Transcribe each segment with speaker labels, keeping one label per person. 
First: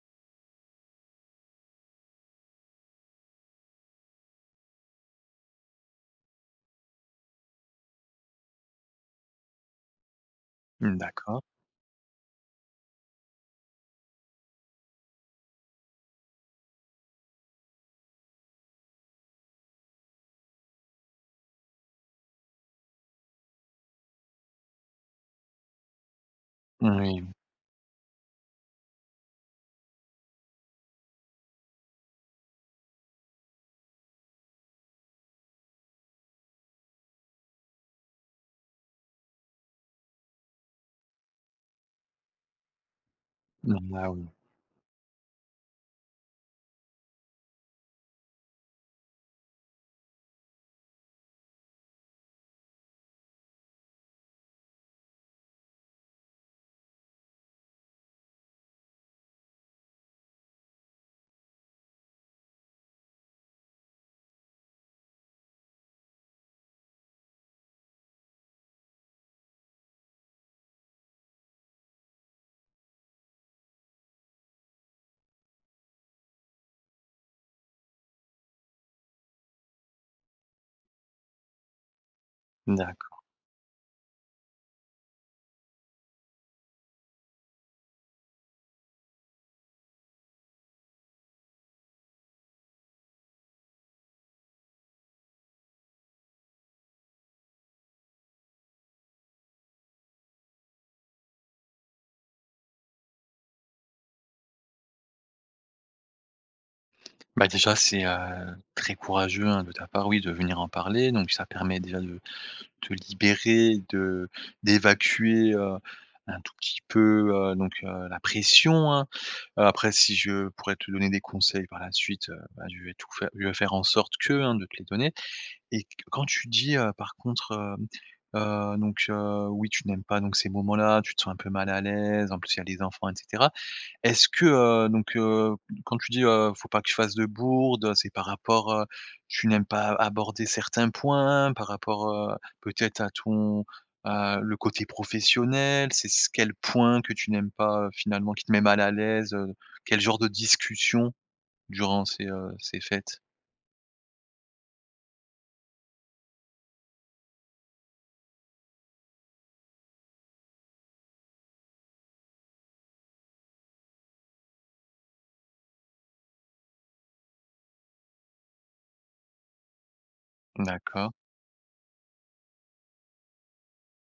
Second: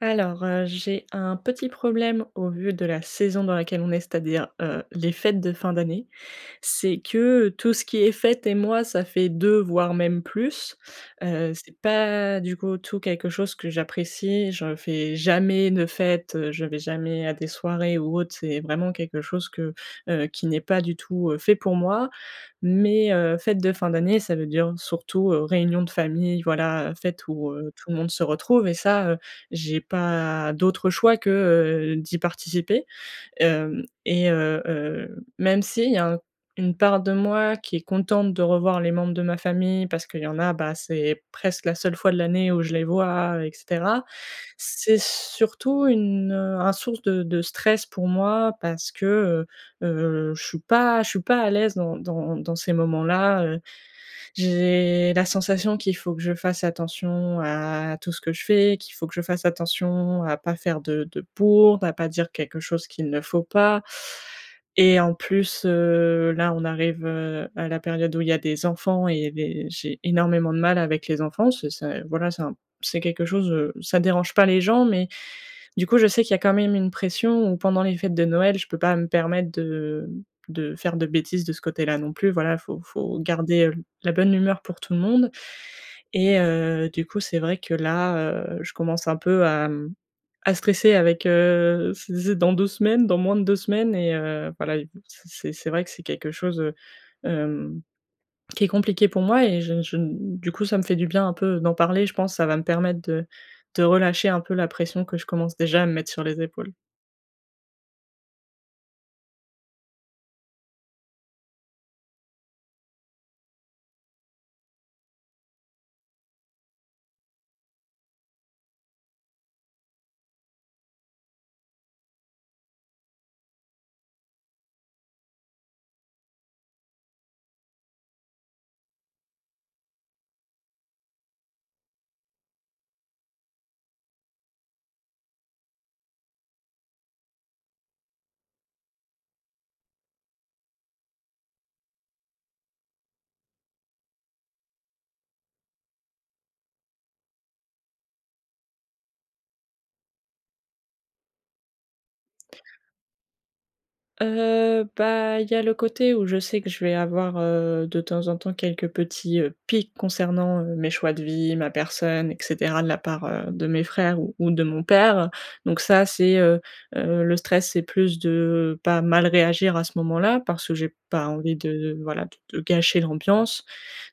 Speaker 1: Alors, heu, j'ai un petit problème au vu de la saison dans laquelle on est, c'est-à-dire, heu, les fêtes de fin d'année: c'est que, heu, tout ce qui est fête et moi ça fait 2 voire même plus.
Speaker 2: Mmh, d'accord.
Speaker 1: Heu, c'est pas du coup tout quelque chose que j'apprécie, je fais jamais de fête, heu, je vais jamais à des soirées ou autre, c'est vraiment quelque chose que, heu, qui n'est pas du tout, heu, fait pour moi. Mais, heu, fêtes de fin d'année ça veut dire surtout, heu, réunion de famille, voilà, heu, fête
Speaker 2: Moui.
Speaker 1: où, heu, tout le monde se retrouve et ça, heu, j'ai pas d'autre choix que, heu, d'y participer. Hem, et heu, heu, même s'il y a un une part de moi qui est contente de revoir les membres de ma famille parce qu'il y en a, bah, c'est presque la seule fois de l'année où je les vois et
Speaker 2: Mmh,
Speaker 1: cetera,
Speaker 2: bah oui.
Speaker 1: c'est surtout une, heu, un source de de stress pour moi parce que, heu, heu, je suis pas je suis pas à l'aise dans dans dans ces moments-là, heu. J'ai la sensation qu'il faut que je fasse attention à tout ce que je fais, qu'il faut que je fasse attention à pas faire de de bourde, à pas dire quelque chose qu'il ne faut pas et en plus, heu, là on arrive, heu, à la période où il y a des enfants et des j'ai énormément de mal avec les enfants. Ce c'est, voilà, c'est un p c'est quelque chose, heu, ça dérange pas les gens, mais du coup je sais qu'il y a quand même une pression où pendant les fêtes de Noël, je peux pas me permettre de de faire de bêtises de ce côté-là non plus. Voilà, faut faut
Speaker 2: D'accord.
Speaker 1: garder, heu, l la bonne humeur pour tout le monde et heu, du coup c'est vrai que là, heu, je commence un peu à, mmh, à stresser avec, heu c'est c'est dans 2 semaines, dans moins de 2 semaines et heu, voilà et v c c'est vrai que c'est quelque chose, heu, hem, qui est compliqué pour moi et je n je n du coup ça me fait du bien un peu d'en parler. Je pense ça va me permettre de de relâcher un peu la pression que je commence déjà à me mettre sur les épaules.
Speaker 2: Bah, déjà, c'est, heu, très courageux hein, de ta part oui, de venir en parler. Donc ça permet déjà de te libérer, de d'évacuer, heu, un tout petit peu, heu, donc, heu, la pression, hein. Heu, après si je pourrais te donner des conseils par la suite, heu, bah je vais tout fai je vais faire en sorte que, hein, de te les donner, et q quand tu dis, heu, par contre, hem, heu, donc heu, oui tu n'aimes pas donc ces moments-là, tu te sens un peu mal à l'aise, en plus il y a des enfants et cetera, est-ce que, heu, donc heu, m quand tu dis heu: «Faut pas que je fasse de bourdes», heu, c'est par rapport, heu tu n'aimes pas a aborder certains points? Par rapport, heu, peut-être à ton à le côté professionnel? C'est c quel point que tu n'aimes pas, heu, finalement, qui te met mal à l'aise, heu? Quel genre de discussions durant ces, heu, ces fêtes?
Speaker 1: Heu, bah, il y a le côté où je sais que je vais avoir, heu, de temps en temps, quelques petits, heu, piques concernant, heu, mes choix de vie, ma personne et cetera de la part, heu, de mes frères ou ou de mon père. Donc, ça, c'est, heu heu le stress, c'est plus de pas mal réagir à ce moment-là parce que j'ai
Speaker 2: D'accord.
Speaker 1: pas envie de, voilà, de de gâcher l'ambiance.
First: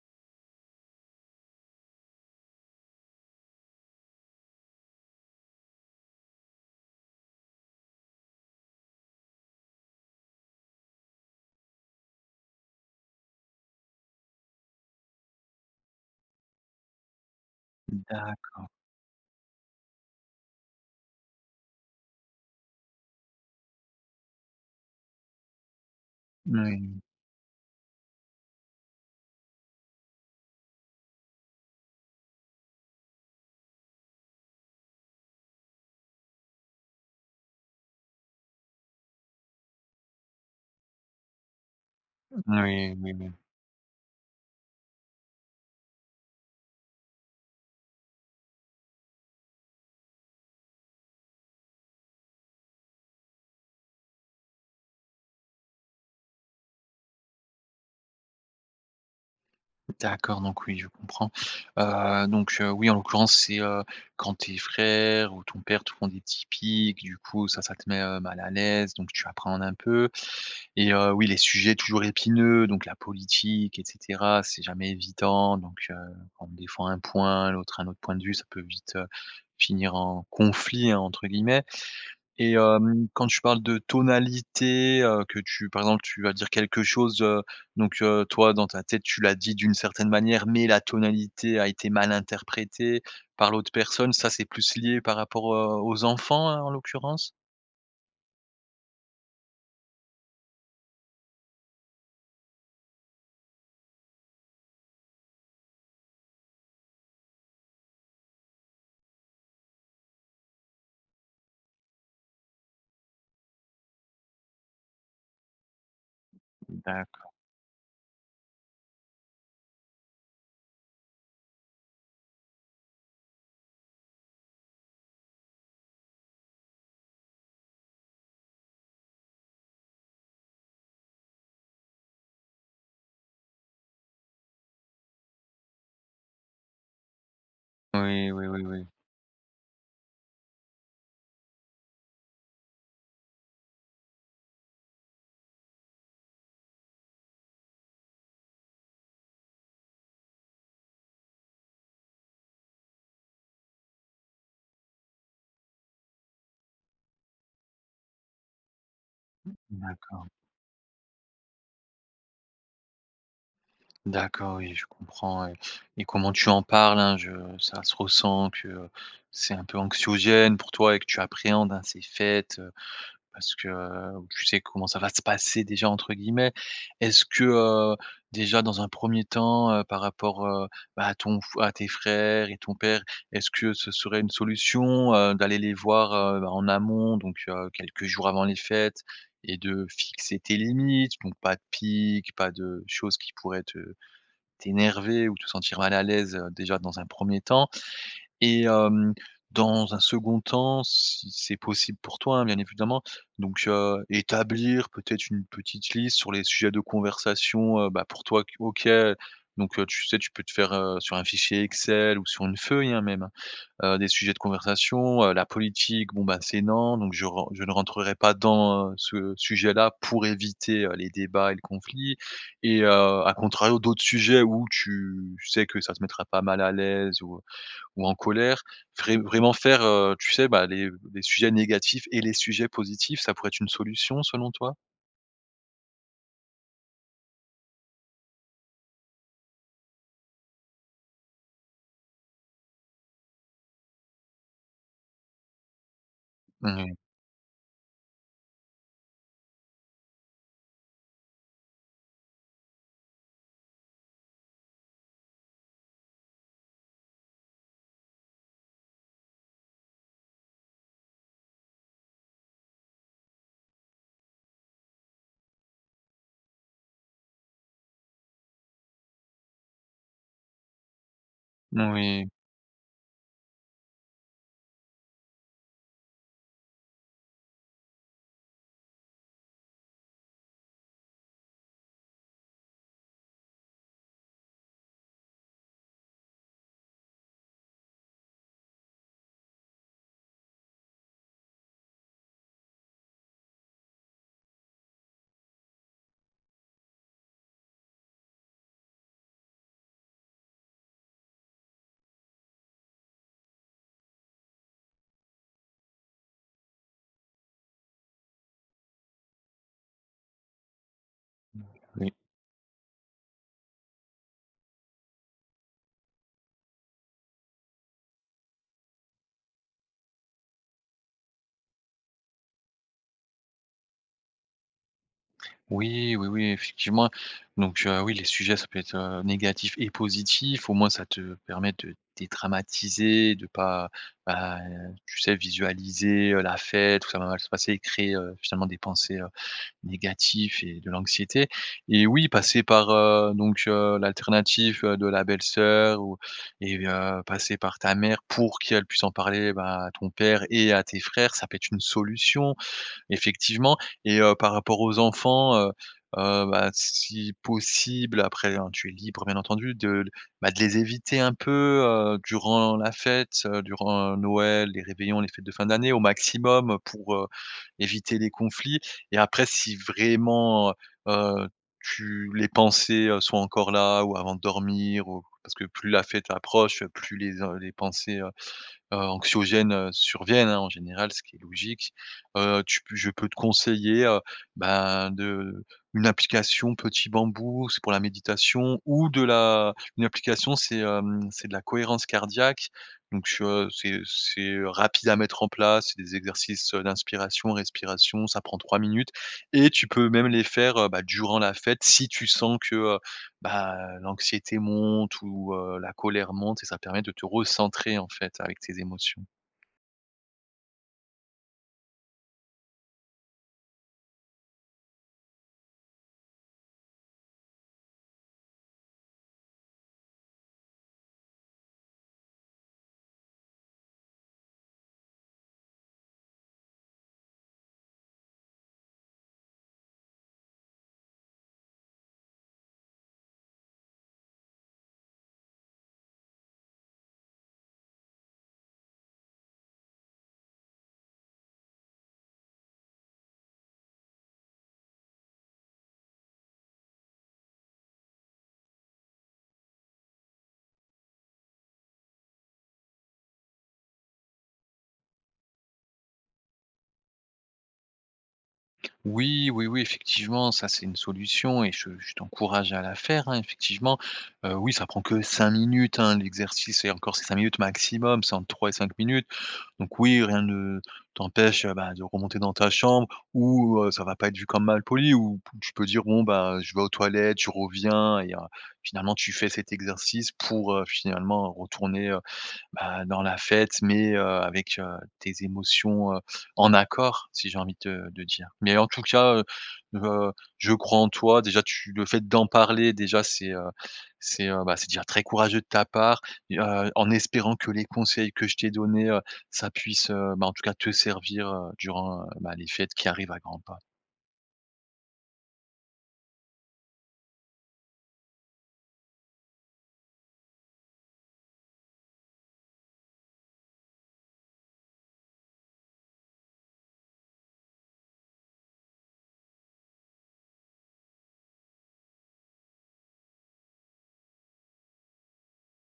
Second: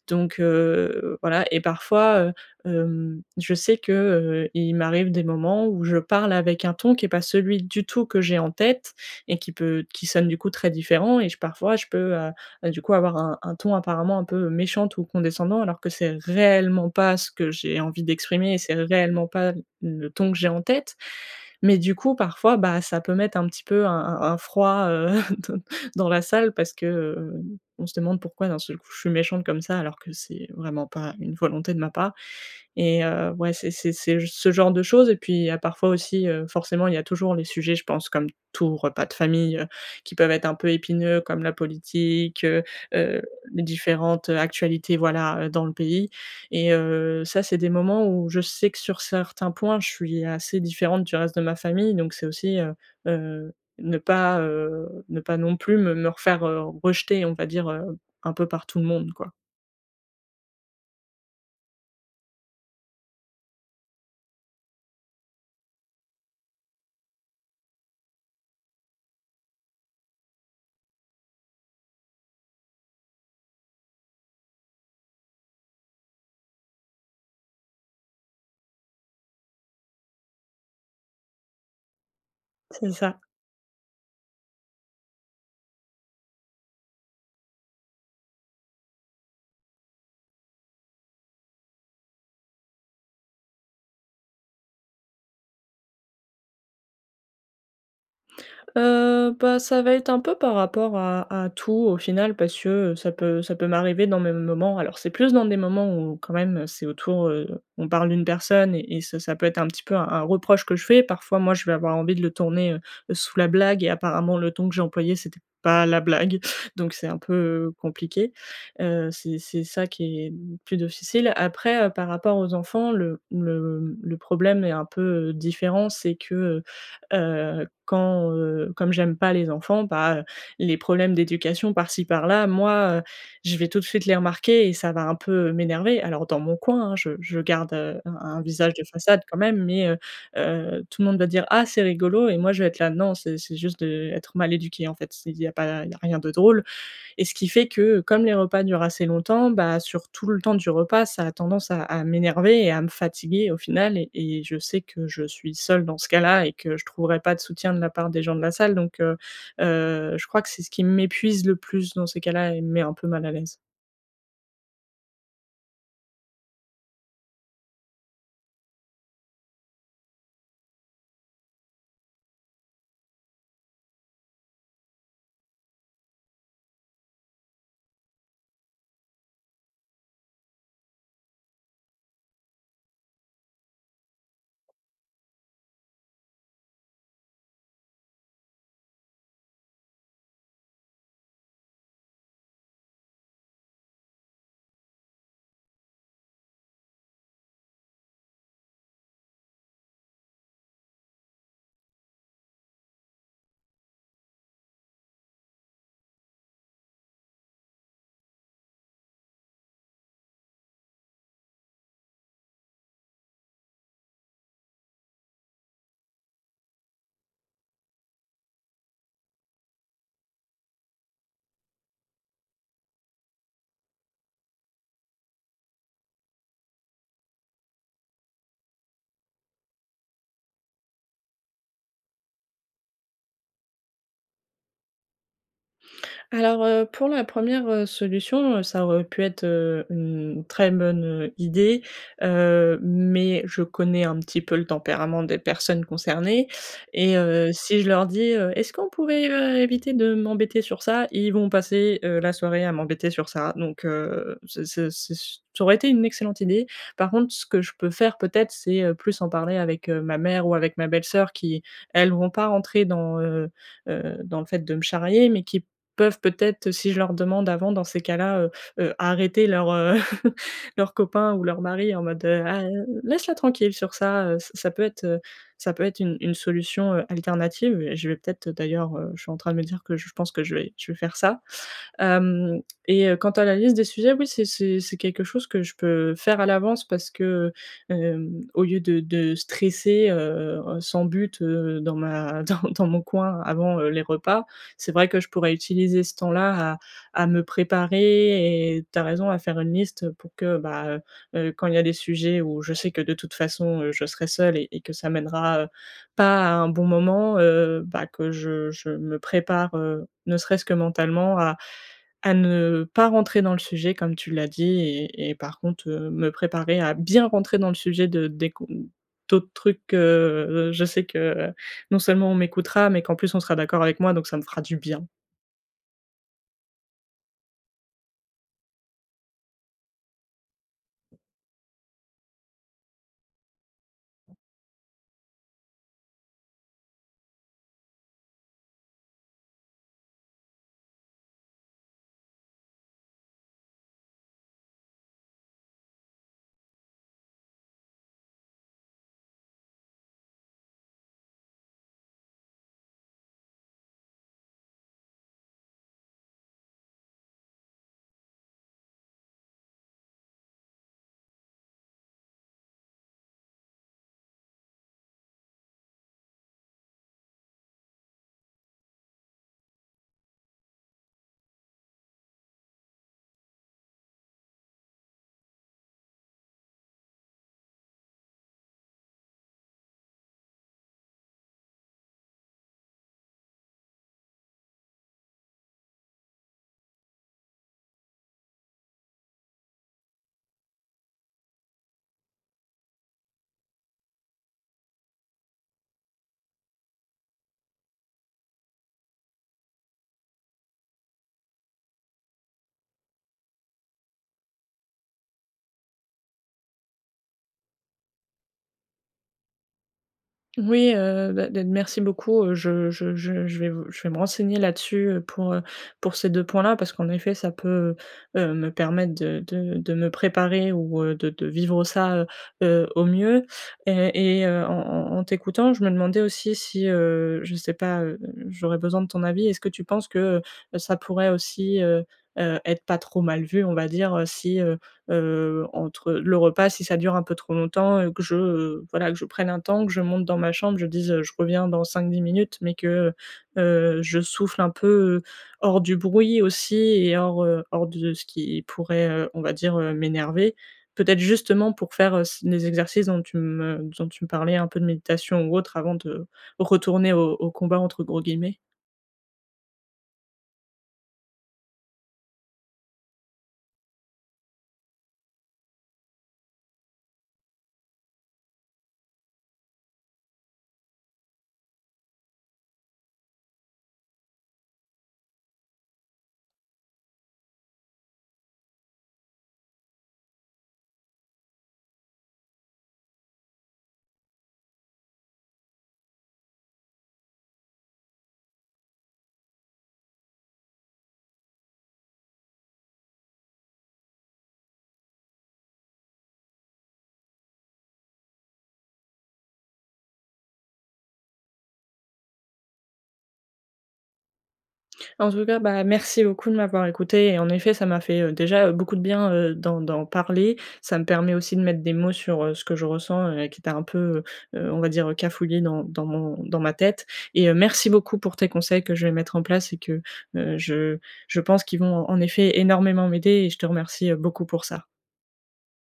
Speaker 1: Donc, heu, voilà, et parfois, heu, hem, je sais que, heu, il m'arrive des moments où je parle avec un ton qui est pas celui du tout que j'ai en tête et qui peut qui sonne du coup très différent, et j parfois, je peux, heu heu, du coup, avoir un un ton, apparemment, un peu méchante ou condescendant alors que c'est réellement pas ce que j'ai envie d'exprimer et
Speaker 2: D'accord.
Speaker 1: c'est réellement pas le ton que j'ai en tête. Mais, du coup, parfois, bah, ça peut mettre un petit peu un un un froid, heu, dans la salle parce que,
Speaker 2: Oui.
Speaker 1: heu, on se demande pourquoi d'un seul coup, je suis méchante comme ça, alors que c'est vraiment pas une volonté de ma part et heu, ouais, c'est c'est c'est ce genre de choses et puis, il y a parfois aussi, heu, forcément, il y a toujours les sujets, je pense comme tout repas de famille, heu, qui peuvent être un peu épineux comme la politique, heu
Speaker 2: Oui, moui,
Speaker 1: heu,
Speaker 2: moui.
Speaker 1: les différentes actualités, voilà, heu, dans le pays et heu, ça, c'est des moments où je sais, que sur certains points, je suis assez différente du reste de ma famille. Donc c'est aussi, heu heu, ne pas, heu, ne pas non plus me me refaire, heu, rejeter, on va dire, heu, un peu par tout le monde, quoi.
Speaker 2: D'accord, donc oui je comprends. Heu, donc heu, oui en l'occurrence c'est, heu, quand tes frères ou ton père te font des petits piques, du coup ça ça te met mal, heu, à l'aise, donc tu appréhendes un peu et heu, oui les sujets toujours épineux, donc la politique et cetera, c'est jamais évident, donc heu. Bon des fois un point l'autre a un autre point de vue, ça peut vite finir «en conflit» entre guillemets et
Speaker 1: C'est
Speaker 2: hem,
Speaker 1: ça.
Speaker 2: quand tu parles de tonalité, heu, que tu par exemple, tu vas dire quelque chose, heu, donc heu, toi dans ta tête, tu l'as dit d'une certaine manière, mais la tonalité a été mal interprétée par l'autre personne, ça, c'est plus lié par rapport, heu, aux enfants hein, en l'occurrence?
Speaker 1: Heu, bah ça va être un peu par rapport à à tout au final, parce que ça peut ça peut m'arriver dans mes m moments. Alors c'est plus dans des moments où, quand même c'est autour, heu, on parle d'une personne et et ça ça peut être un petit peu un un reproche que je fais, parfois moi, je vais avoir envie de le tourner, heu, sous la blague et apparemment le ton que j'ai employé, c'était pas la blague. Donc heu, c'est un
Speaker 2: D'accord.
Speaker 1: peu compliqué, heu, c'est c'est ça, qui est plus difficile. Après, heu, par rapport aux enfants le le le problème est un peu différent, c'est que, heu, quand, heu, comme j'aime pas les enfants, bah, les problèmes d'éducation par-ci, par-là, moi je vais tout de suite les remarquer et ça va un peu m'énerver. Alors dans mon coin, hein, je je garde, heu, un
Speaker 2: Oui,
Speaker 1: un
Speaker 2: oui oui
Speaker 1: visage de
Speaker 2: oui.
Speaker 1: façade quand même, mais, heu, heu, tout le monde va dire: «Ah c'est rigolo» et moi je vais être là: «Non, c'est c'est juste de être mal éduqué en fait, c'est il y a pas il y a rien de drôle» et ce qui fait que, comme les repas durent assez longtemps, bah, sur tout le temps du repas ça a tendance à à m'énerver et à me fatiguer au final. Et et je sais que je suis seule dans ce cas-là et que je trouverai pas de soutien de la part des gens de la salle, donc heu,
Speaker 2: Mmh
Speaker 1: heu, je
Speaker 2: d'accord.
Speaker 1: crois que c'est ce qui m'épuise le plus dans ces cas-là et me met un peu mal à l'aise.
Speaker 2: D'accord, oui je comprends et et comment tu en parles, hein, je ça se ressent que, c'est un peu anxiogène pour toi et que tu appréhendes, hein, ces fêtes parce que, heu, tu sais comment ça va se «passer» déjà entre guillemets. Est-ce que, heu, déjà dans un 1er temps, heu, par rapport, heu, bah à ton f à tes frères et ton père, est-ce que ce serait une solution, heu, d'aller les voir, heu, en amont donc heu, quelques jours avant les fêtes et de fixer tes limites? Donc pas de pique, pas de choses qui pourraient te t'énerver ou te sentir mal à l'aise, déjà, dans un 1er temps. Et hem, dans un 2nd temps, si c'est possible pour toi, hein, bien évidemment. Donc heu, établir peut-être une petite liste sur les sujets de conversation, heu, bah, pour toi que OK, donc heu, tu sais, tu peux te faire, heu, sur un fichier Excel ou sur une feuille, hein, même, heu, des sujets de conversation, heu, la politique bon, bah, c'est non, donc je ren je ne rentrerai pas dans, ce sujet-là pour éviter, heu, les débats et le conflit et heu, à contrario, d'autres sujets, où tu sais que ça te mettra pas mal à l'aise ou ou en colère, vrai vraiment faire, heu, tu sais, bah, les les sujets négatifs et les sujets positifs, ça pourrait être une solution, selon toi?
Speaker 1: Alors, heu, pour la 1re, heu, solution, ça aurait pu être, heu, u une très bonne, heu, idée, heu, mais je connais un petit peu le tempérament des personnes concernées
Speaker 2: [unintelligible]
Speaker 1: et heu, si je leur dis, heu: «Est-ce qu'on pourrait, heu, éviter de m'embêter sur ça?», ils vont passer, heu, la soirée à m'embêter sur ça donc heu, c'est c'est c'est su ça aurait été une excellente idée. Par contre ce que je peux faire, peut-être, c'est, heu, plus en parler avec, heu, ma mère ou avec ma belle-sœur qui, elles, vont pas rentrer dans, heu heu, dans le fait de me charrier mais qui peuvent peut-être, si je leur demande avant, dans ces cas-là, heu, arrêter leurs, heu, leurs copains ou leurs maris en mode:
Speaker 2: Moui.
Speaker 1: «Ah, laisse-la tranquille sur ça», ça ça peut être heu, ça peut être une une solution, heu, alternative et je vais peut-être, d'ailleurs heu, je suis en train de me dire que j je pense que je vais je vais faire ça. Hem et heu, quant à la liste des sujets, oui, c'est c'est c'est quelque chose que je peux faire à l'avance parce que, heu hem, au lieu de de stresser, heu heu, sans but, heu, dans ma dans dans mon coin, avant, heu, les repas, c'est vrai que je pourrais utiliser ce temps-là à à me préparer et tu as raison, à faire une liste pour que, bah heu heu, quand il y a les sujets où je sais que, de toute façon, heu, je serai seule et et que ça mènera, heu, pas à un bon moment, heu, bah, que je je me prépare, heu, ne serait-ce que mentalement à
Speaker 2: Mmh, Oui.
Speaker 1: à ne pas rentrer dans le sujet, comme tu l'as dit et et par contre, heu, me préparer à bien rentrer dans le sujet de des qu'on d'autres trucs que, heu, je sais que, heu, non seulement on m'écoutera, mais qu'en plus, on sera d'accord avec moi donc ça me fera du bien.
Speaker 2: Oui, oui, oui, effectivement donc heu, oui, les sujets, ça peut être, heu, négatif et positif. Au moins, ça te permet de dédramatiser, de pas, bah, tu sais, visualiser, heu, la fête, tout ça va mal se passer et créer, heu, finalement, des pensées, heu, négatifs et de l'anxiété et oui, passer par, heu, donc heu, l'alternative de la belle-sœur ou et heu, passer par ta mère pour qu'elle puisse en parler, ben, à ton père et à tes frères. Ça peut être une solution, effectivement et heu, par rapport aux enfants, heu heu, bah, si possible- après, hein, tu es libre, bien entendu- de, bah, de les éviter un peu, heu, durant la fête, heu, durant Noël, les réveillons, les fêtes de fin d'année au maximum pour, heu, éviter les conflits et après si vraiment, heu, tu les pensées sont encore là ou avant de dormir ou parce que plus la fête approche, plus les en les pensées, heu heu, anxiogènes, heu, surviennent hein, en général, ce qui est logique. Heu, tu p je peux te conseiller, heu, ben, de une application Petit Bambou. C'est pour la méditation ou de la une application, c'est, hem, c'est de la cohérence cardiaque donc heu, c'est c'est rapide à mettre en place. C'est des exercices, heu, d'inspiration, respiration. Ça prend 3 minutes et tu peux même les faire, heu, bah, durant la fête si tu sens que, heu, ben, heu, l'anxiété monte ou heu, la colère monte et ça permet de te recentrer, en fait, avec tes émotions.
Speaker 1: Oui, heu, beh, de merci beaucoup, heu, je je je je vais v je vais me renseigner là-dessus, heu, pour, heu pour ces 2 points-là. Parce qu'en effet ça peut, heu heu, me permettre de de de me préparer ou, heu, de de vivre ça, heu heu, au mieux et et heu, en en en t'écoutant, je me demandais aussi si, heu je sais pas, heu, j'aurais besoin de ton avis: est-ce que tu penses que, heu heu, ça pourrait aussi, heu heu, être pas trop mal vu, on va dire, heu, si heu heu, entre le repas si ça dure un peu trop longtemps et que je, heu voilà que je prenne un temps, que je monte dans ma chambre, je dise, heu: «Je reviens dans 5-10 minutes», mais que, heu heu, je souffle un peu, heu, hors du bruit aussi et hors, heu, hors de ce qui pourrait, heu, on va dire, heu, m'énerver. Peut-être justement pour faire, heu, s les exercices dont tu me dont tu me parlais, un peu de méditation ou autre avant de retourner au au «combat», entre gros guillemets?
Speaker 2: Oui, oui, oui effectivement, ça c'est une solution et je je t'encourage à la faire, hein, effectivement. Heu, oui, ça prend que 5 minutes, hein, l'exercice et encore c'est 5 minutes maximum, c'est entre 3 et 5 minutes. Donc oui, rien ne t'empêche, heu, bah de remonter dans ta chambre où, heu, ça va pas être vu comme malpoli, où pou tu peux dire: «Bon, ben, je vais aux toilettes, je reviens» et heu, finalement tu fais cet exercice pour, heu, finalement retourner, heu, bah dans la fête, mais heu, avec, heu, tes émotions, heu, en accord, si j'ai envie de te de dire, mais en tout cas, heu heu, je crois en toi déjà, tu le fait d'en parler déjà, c'est, heu c'est, heu bah c'est déjà très courageux de ta part et heu, en espérant que les conseils que je t'ai donnés, heu, ça puisse, heu, bah en tout cas te servir, heu, durant, bah, les fêtes qui arrivent à grands pas.
Speaker 1: En tout cas, bah merci beaucoup de m'avoir écoutée et en effet ça m'a fait, heu, déjà, heu, beaucoup de bien, heu, d'en d'en parler. Ça me permet aussi de mettre des mots sur, heu, ce que je ressens et qui était un peu, heu heu, on va dire, heu, cafouillé dans dans mon dans ma tête et heu, merci beaucoup pour tes conseils que je vais mettre en place et que, heu, je je pense qui vont en effet énormément m'aider et je te remercie, heu, beaucoup pour ça.